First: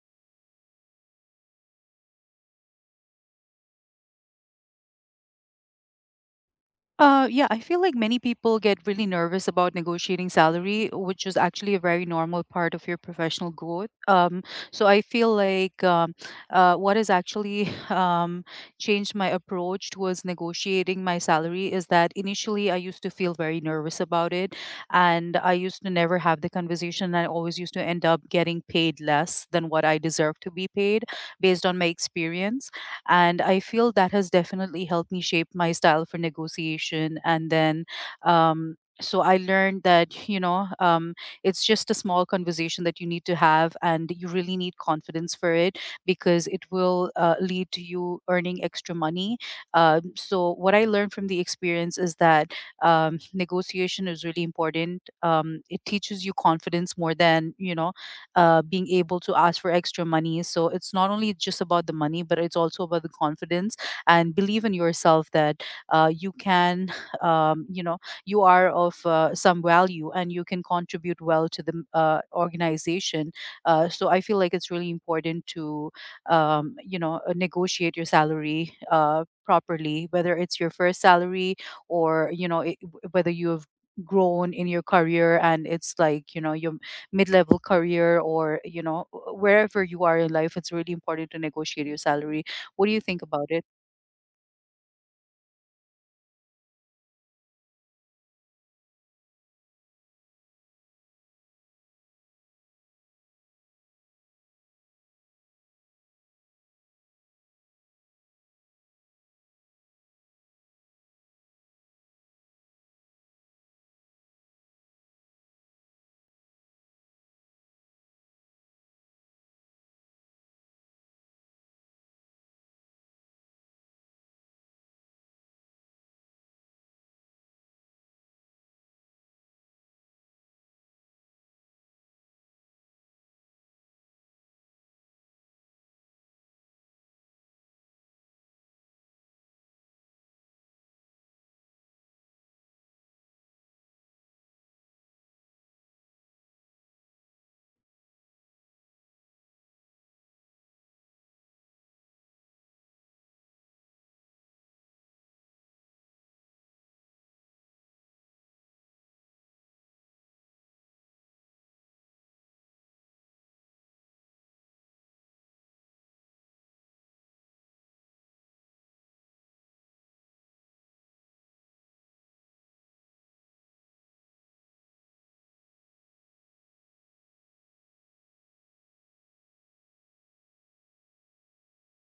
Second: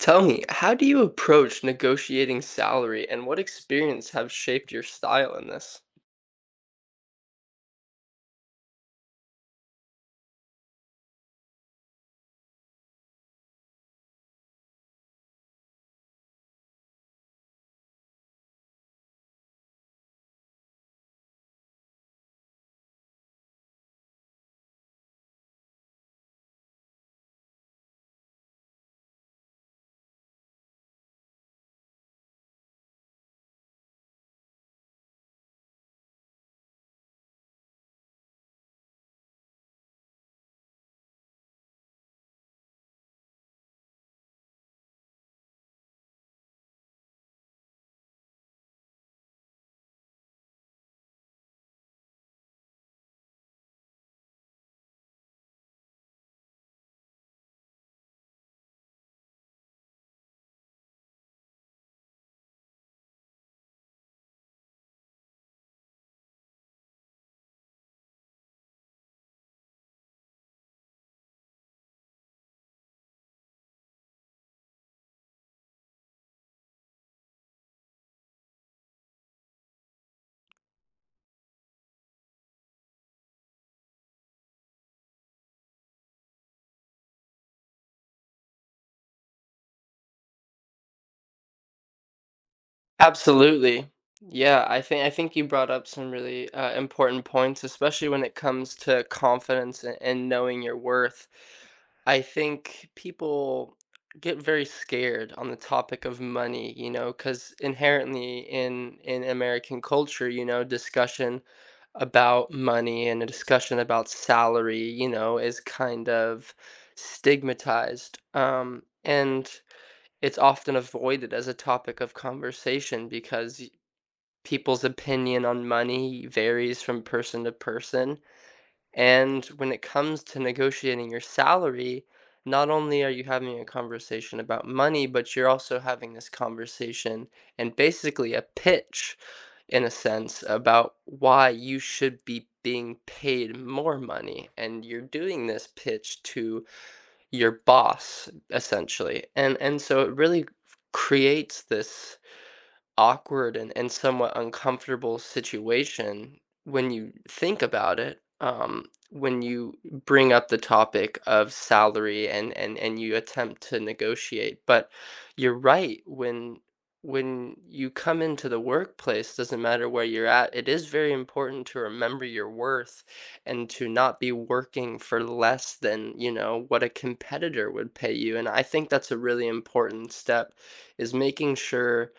Tell me, how do you approach negotiating salary and what experience have shaped your style in this? Yeah, I feel like many people get really nervous about negotiating salary, which is actually a very normal part of your professional growth. So I feel like what has actually changed my approach towards negotiating my salary is that initially I used to feel very nervous about it, and I used to never have the conversation. I always used to end up getting paid less than what I deserve to be paid based on my experience, and I feel that has definitely helped me shape my style for negotiation. And then, um, so I learned that, it's just a small conversation that you need to have, and you really need confidence for it because it will lead to you earning extra money. So, what I learned from the experience is that negotiation is really important. It teaches you confidence more than, being able to ask for extra money. So it's not only just about the money, but it's also about the confidence and believe in yourself that you can, um, you know, you are of some value and you can contribute well to the organization. So I feel like it's really important to, negotiate your salary. Properly, whether it's your first salary or whether you have grown in your career and it's like your mid-level career or wherever you are in life, it's really important to negotiate your salary. What do you think about it? Absolutely. Yeah, I think you brought up some really important points, especially when it comes to confidence and knowing your worth. I think people get very scared on the topic of money, you know, because inherently in American culture, you know, discussion about money and a discussion about salary, you know, is kind of stigmatized. And it's often avoided as a topic of conversation because people's opinion on money varies from person to person. And when it comes to negotiating your salary, not only are you having a conversation about money, but you're also having this conversation and basically a pitch, in a sense, about why you should be being paid more money. And you're doing this pitch to your boss essentially, and so it really creates this awkward and somewhat uncomfortable situation when you think about it. When you bring up the topic of salary and you attempt to negotiate. But you're right, when you come into the workplace, doesn't matter where you're at, it is very important to remember your worth and to not be working for less than, you know, what a competitor would pay you. And I think that's a really important step is making sure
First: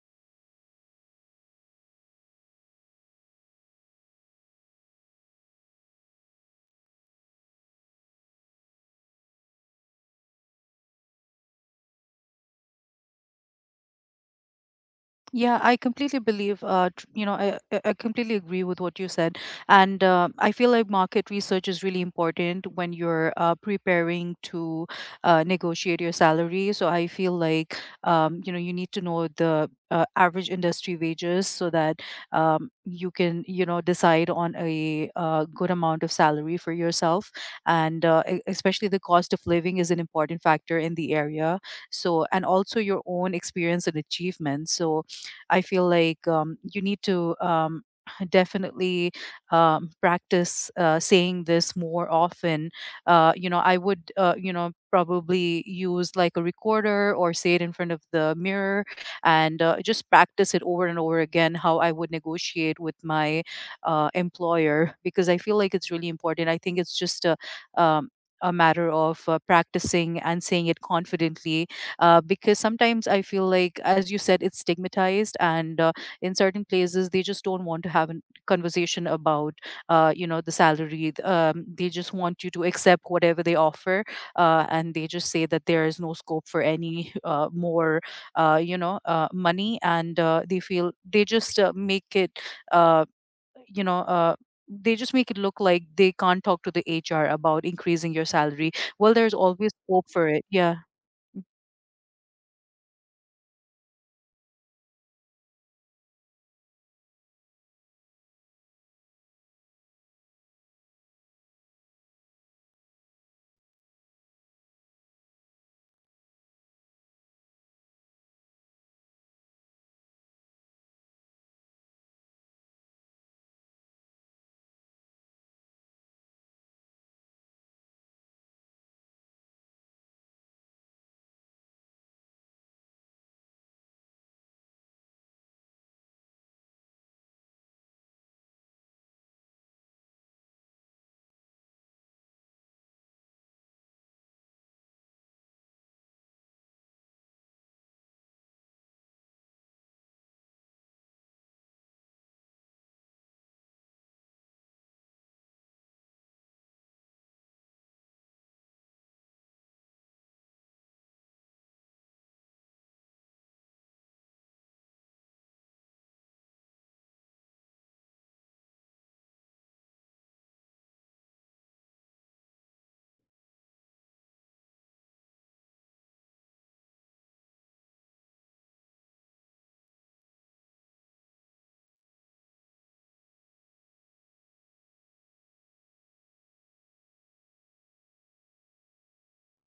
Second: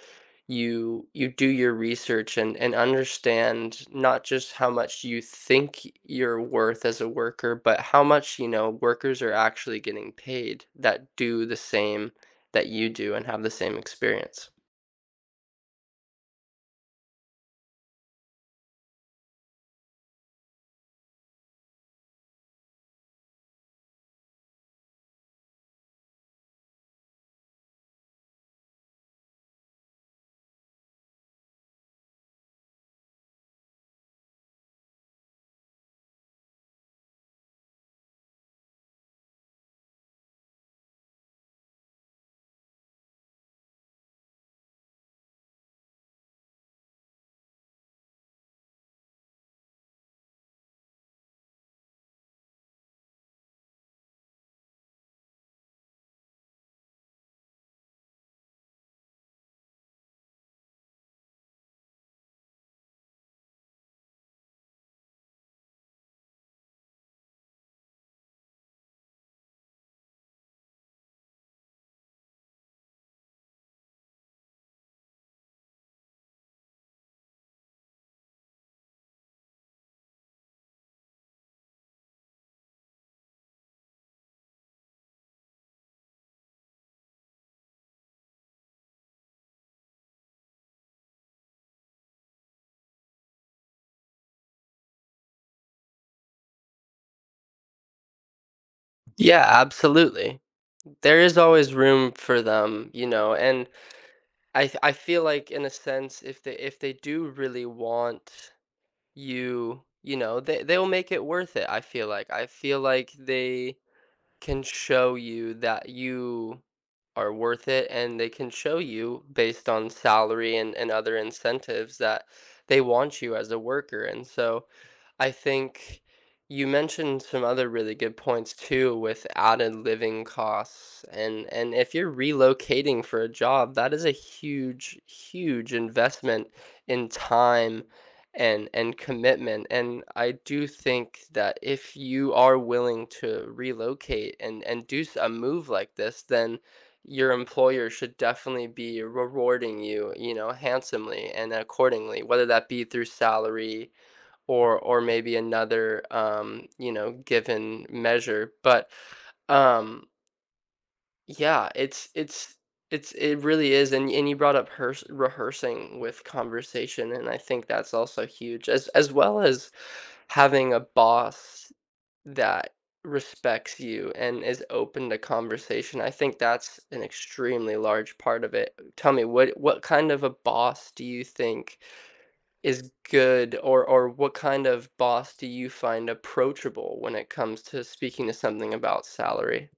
you do your research and understand not just how much you think you're worth as a worker, but how much, you know, workers are actually getting paid that do the same that you do and have the same experience. Yeah, I completely believe. I completely agree with what you said. And I feel like market research is really important when you're preparing to negotiate your salary. So I feel like, you need to know the average industry wages so that you can, decide on a good amount of salary for yourself. And especially the cost of living is an important factor in the area. So, and also your own experience and achievements. So, I feel like you need to definitely practice saying this more often. I would, probably use like a recorder or say it in front of the mirror, and just practice it over and over again how I would negotiate with my employer because I feel like it's really important. I think it's just um, a matter of practicing and saying it confidently, because sometimes I feel like, as you said, it's stigmatized, and in certain places they just don't want to have a conversation about, the salary. They just want you to accept whatever they offer, and they just say that there is no scope for any more, money, and they feel they just make it, uh, you know. Uh, they just make it look like they can't talk to the HR about increasing your salary. Well, there's Yeah, always hope for absolutely. it. Yeah. There is always room for them, you know, and I feel like in a sense if they do really want you, you know, they'll make it worth it, I feel like. I feel like they can show you that you are worth it and they can show you based on salary and other incentives that they want you as a worker. And so I think you mentioned some other really good points too with added living costs and if you're relocating for a job, that is a huge, huge investment in time and commitment. And I do think that if you are willing to relocate and do a move like this, then your employer should definitely be rewarding you, you know, handsomely and accordingly, whether that be through salary or maybe another you know, given measure. But um, yeah, it's it really is, and you brought up hers rehearsing with conversation, and I think that's also huge, as well as having a boss that respects you and is open to conversation. I think that's an extremely large part of it. Tell me, what kind of a boss do you think is good, or what kind of boss do you find approachable when it comes to speaking to something about salary?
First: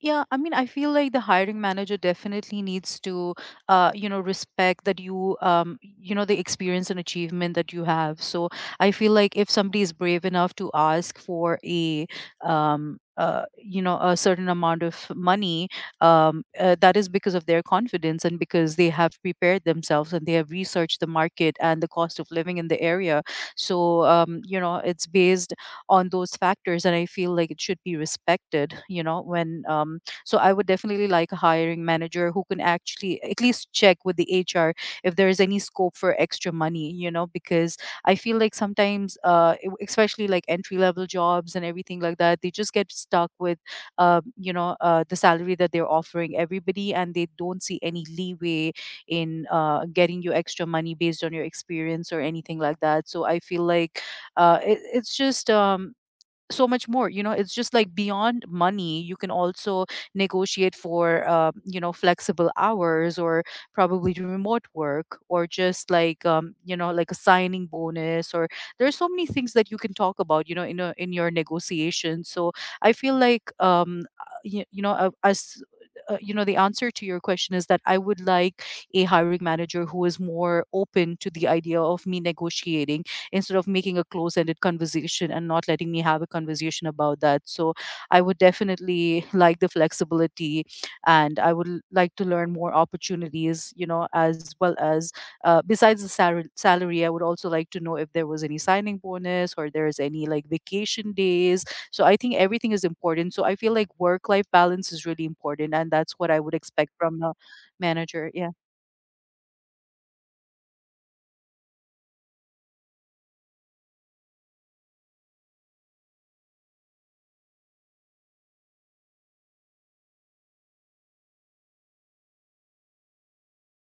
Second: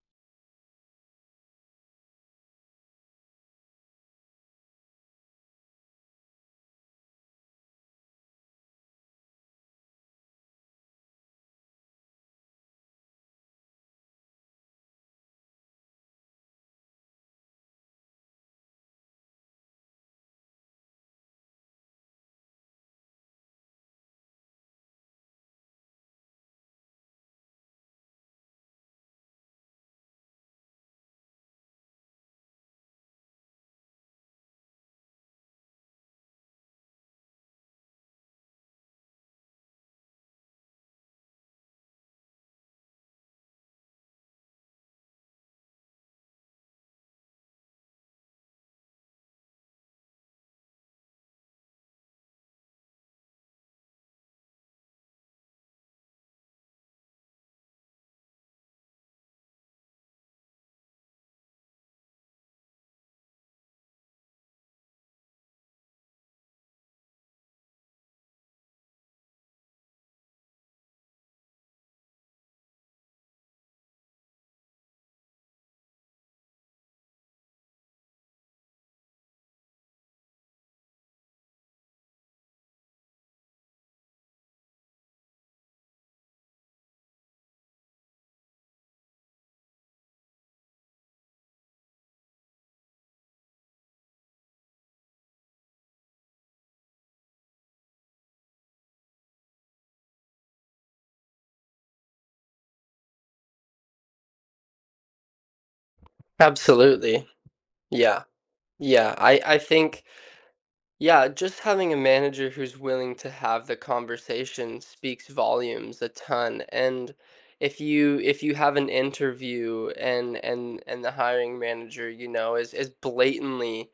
Yeah, I mean, I feel like the hiring manager definitely needs to, respect that you, the experience and achievement that you have. So I feel like if somebody is brave enough to ask for a certain amount of money, that is because of their confidence and because they have prepared themselves and they have researched the market and the cost of living in the area. So, it's based on those factors, and I feel like it should be respected, you know, when so I would definitely like a hiring manager who can actually at least check with the HR if there is any scope for extra money, you know, because I feel like sometimes especially like entry level jobs and everything like that, they just get stuck with the salary that they're offering everybody, and they don't see any leeway in getting you extra money based on your experience or anything like that. So I feel like it's just so much more, you know. It's just like beyond money. You can also negotiate for flexible hours, or probably do remote work, or just like like a signing bonus, or there's so many things that you can talk about, you know, in your negotiation. So I feel like as you know the answer to your question is that I would like a hiring manager who is more open to the idea of me negotiating instead of making a close-ended conversation and not letting me have a conversation about that. So I would definitely like the flexibility, and I would like to learn more opportunities, you know, as well as besides the salary. I would also like to know if there was any signing bonus or there's any like vacation days. So I think everything is important. So I feel like work life balance is really important, and that's what I would expect from Absolutely. a Yeah. manager. Yeah. Yeah. I think Yeah, just having a manager who's willing to have the conversation speaks volumes a ton. And if you have an interview and the hiring manager, you know, is blatantly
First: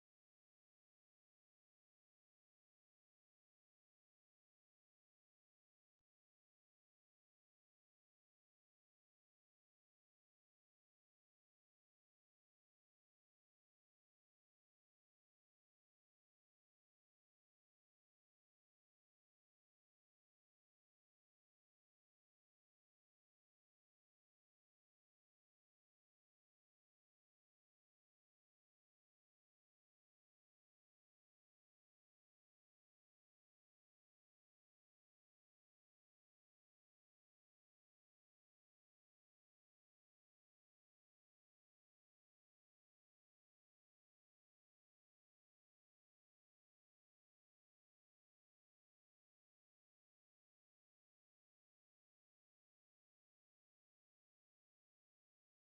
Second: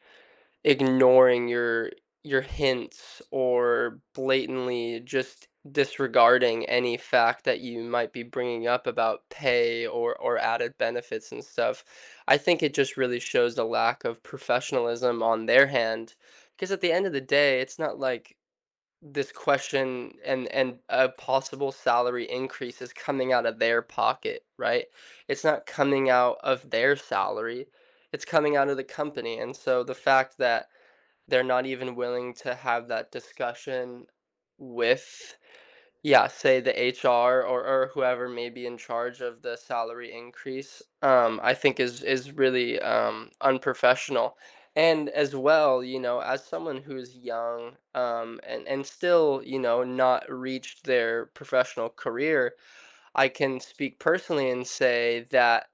ignoring your hints or blatantly just disregarding any fact that you might be bringing up about pay or added benefits and stuff. I think it just really shows a lack of professionalism on their hand because at the end of the day, it's not like this question and a possible salary increase is coming out of their pocket, right? It's not coming out of their salary. It's coming out of the company. And so the fact that they're not even willing to have that discussion with, yeah, say the HR or whoever may be in charge of the salary increase, I think is really, unprofessional. And as well, you know, as someone who's young, and still, you know, not reached their professional career, I can speak personally and say that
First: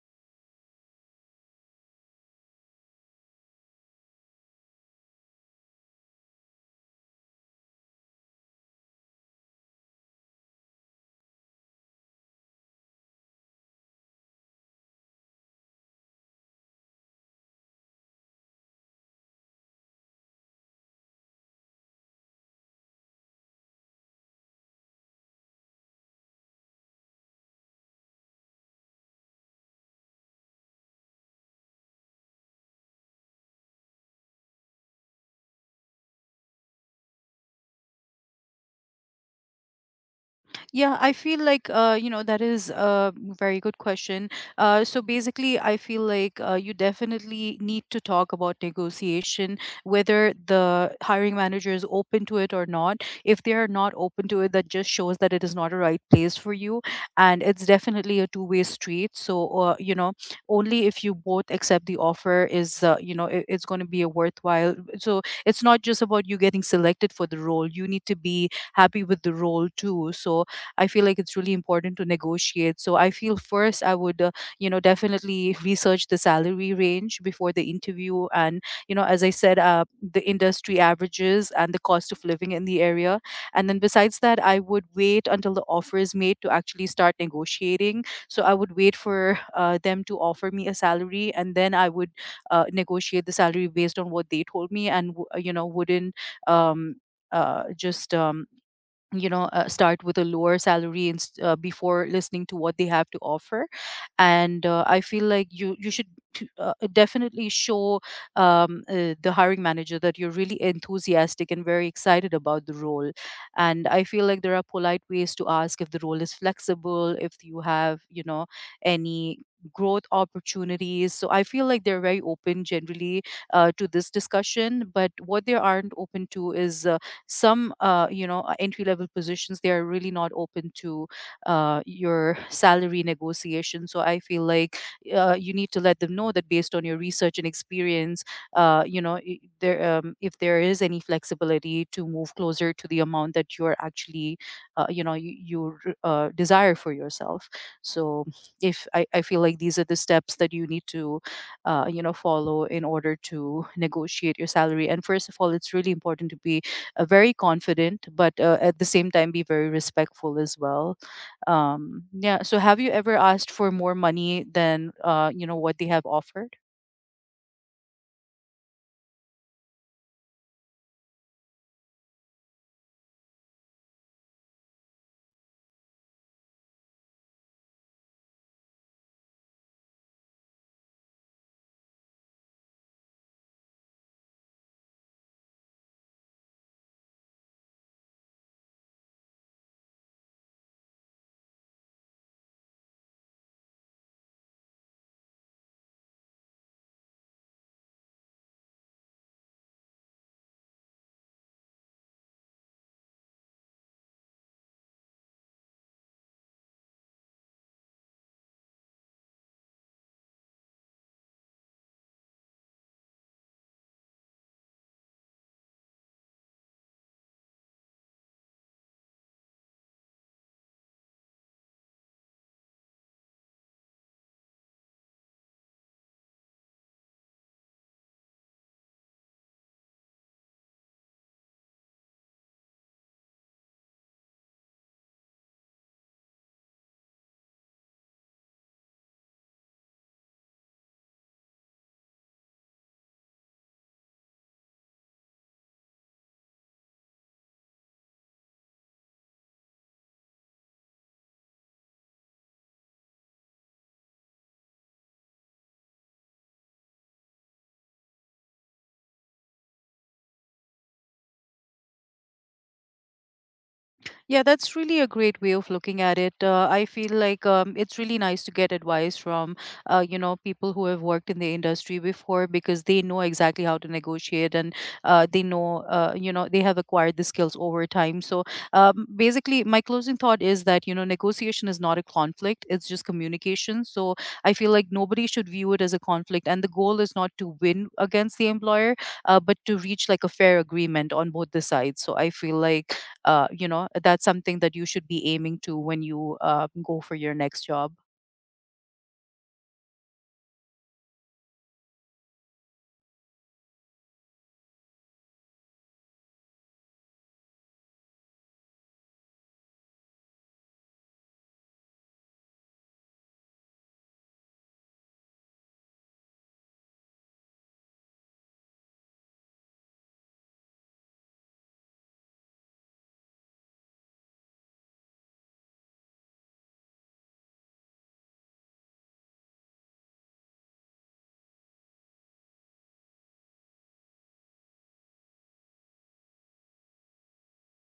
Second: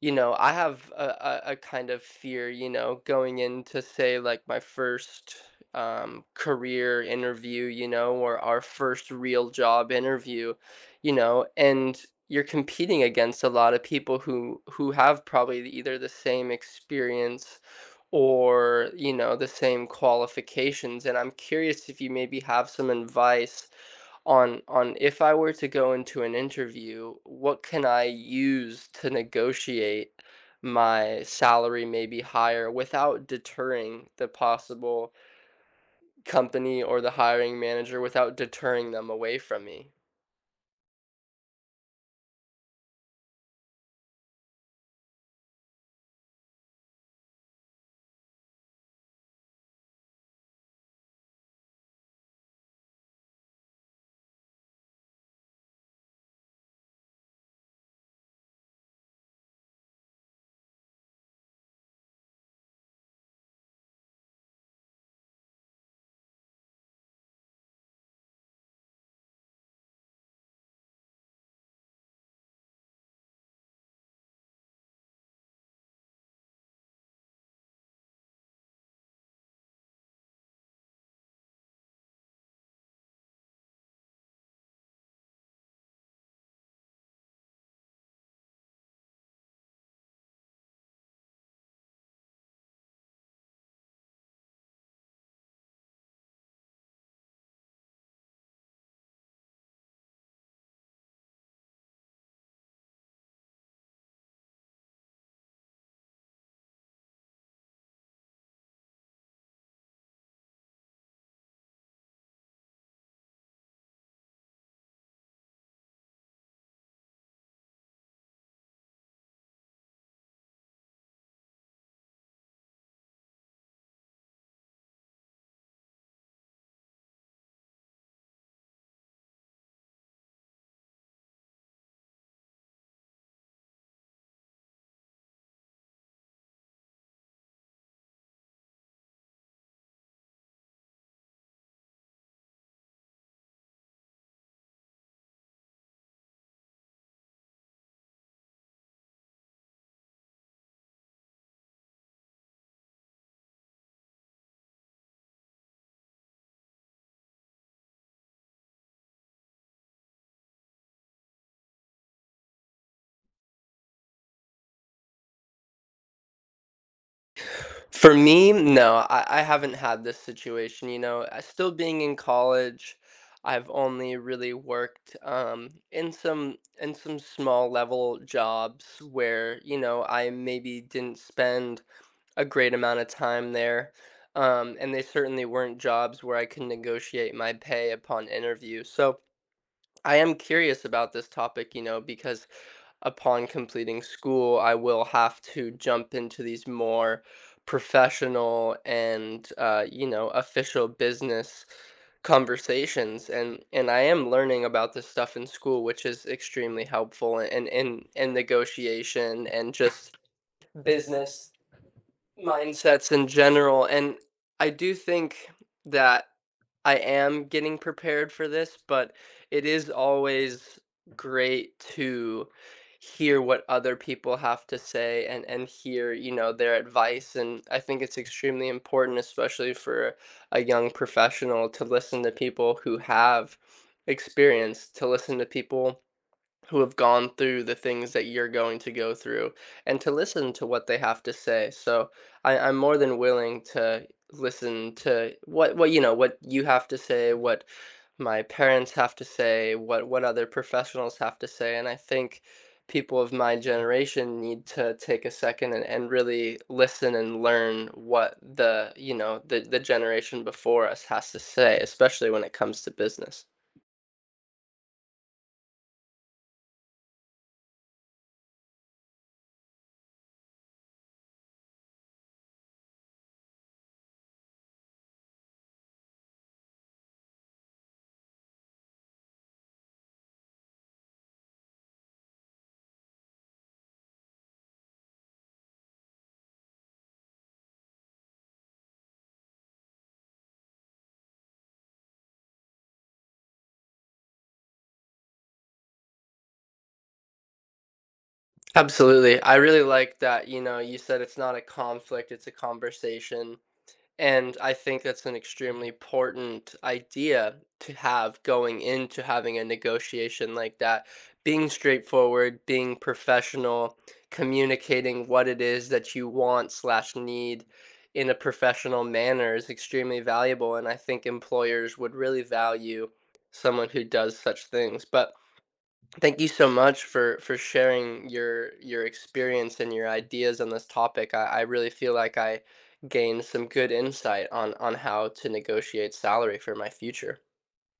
you know, I have a kind of fear, you know, going into say like my first career interview, you know, or our first real job interview, you know, and you're competing against a lot of people who have probably either the same experience or, you know, the same qualifications. And I'm curious if you maybe have some advice on if I were to go into an interview, what can I use to negotiate my salary maybe higher without deterring the possible company or the hiring manager without deterring them away from me? Yeah, I feel like that is a very good question. So basically, I feel like you definitely need to talk about negotiation, whether the hiring manager is open to it or not. If they are not open to it, that just shows that it is not a right place for you, and it's definitely a two-way street. So only if you both accept the offer is it's going to be a worthwhile. So it's not just about you getting selected for the role. You need to be happy with the role too. So I feel like it's really important to negotiate. So I feel first I would, definitely research the salary range before the interview. And, you know, as I said, the industry averages and the cost of living in the area. And then besides that, I would wait until the offer is made to actually start negotiating. So I would wait for them to offer me a salary, and then I would negotiate the salary based on what they told me and, wouldn't. Um, just start with a lower salary, and before listening to what they have to offer, and I feel like you should definitely show the hiring manager that you're really enthusiastic and very excited about the role. And I feel like there are polite ways to ask if the role is flexible, if you have, any growth opportunities. So I feel like they're very open generally to this discussion, but what they aren't open to is some you know entry level positions. They are really not open to your salary negotiation. So I feel like you need to let them know that, based on your research and experience, you know I- there if there is any flexibility to move closer to the amount that you're actually desire for yourself. So, if I, I feel like these are the steps that you need to follow in order to negotiate your salary. And first of all, it's really important to be very confident, but at the same time be very respectful as well. Yeah. So have you ever asked for more money than what they have offered? For me, no, I haven't had this situation. You know, still being in college, I've only really worked in some small level jobs where you know I maybe didn't spend a great amount of time there, and they certainly weren't jobs where I could negotiate my pay upon interview. So I am curious about this topic, you know, because upon completing school, I will have to jump into these more professional and you know official business conversations and I am learning about this stuff in school, which is extremely helpful in in negotiation and just business mindsets in general, and I do think that I am getting prepared for this, but it is always great to hear what other people have to say and hear, you know, their advice, and I think it's extremely important, especially for a young professional, to listen to people who have experience, to listen to people who have gone through the things that you're going to go through and to listen to what they have to say. So I'm more than willing to listen to what you know what you have to say, what my parents have to say, what other professionals have to say. And I think people of my generation need to take a second and really listen and learn what the you know the generation before us has to say, especially when it comes to business. Yeah, that's really a great way of looking at it. I feel like it's really nice to get advice from, people who have worked in the industry before because they know exactly how to negotiate, and they know, they have acquired the skills over time. So basically, my closing thought is that, you know, negotiation is not a conflict, it's just communication. So I feel like nobody should view it as a conflict. And the goal is not to win against the employer, but to reach like a fair agreement on both the sides. So I feel like that's something that you should be aiming to when you go for your next job. Absolutely. I really like that, you know, you said it's not a conflict, it's a conversation. And I think that's an extremely important idea to have going into having a negotiation like that. Being straightforward, being professional, communicating what it is that you want slash need in a professional manner is extremely valuable. And I think employers would really value someone who does such things. But thank you so much for sharing your experience and your ideas on this topic. I really feel like I gained some good insight on how to negotiate salary for my future.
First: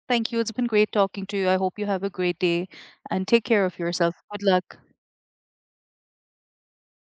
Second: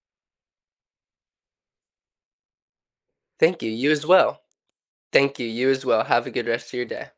Thank you. It's been great talking to you. I hope you have a great day and take Thank care you. of You as yourself. Good well. luck. Thank you. You as well. Have a good rest of your day.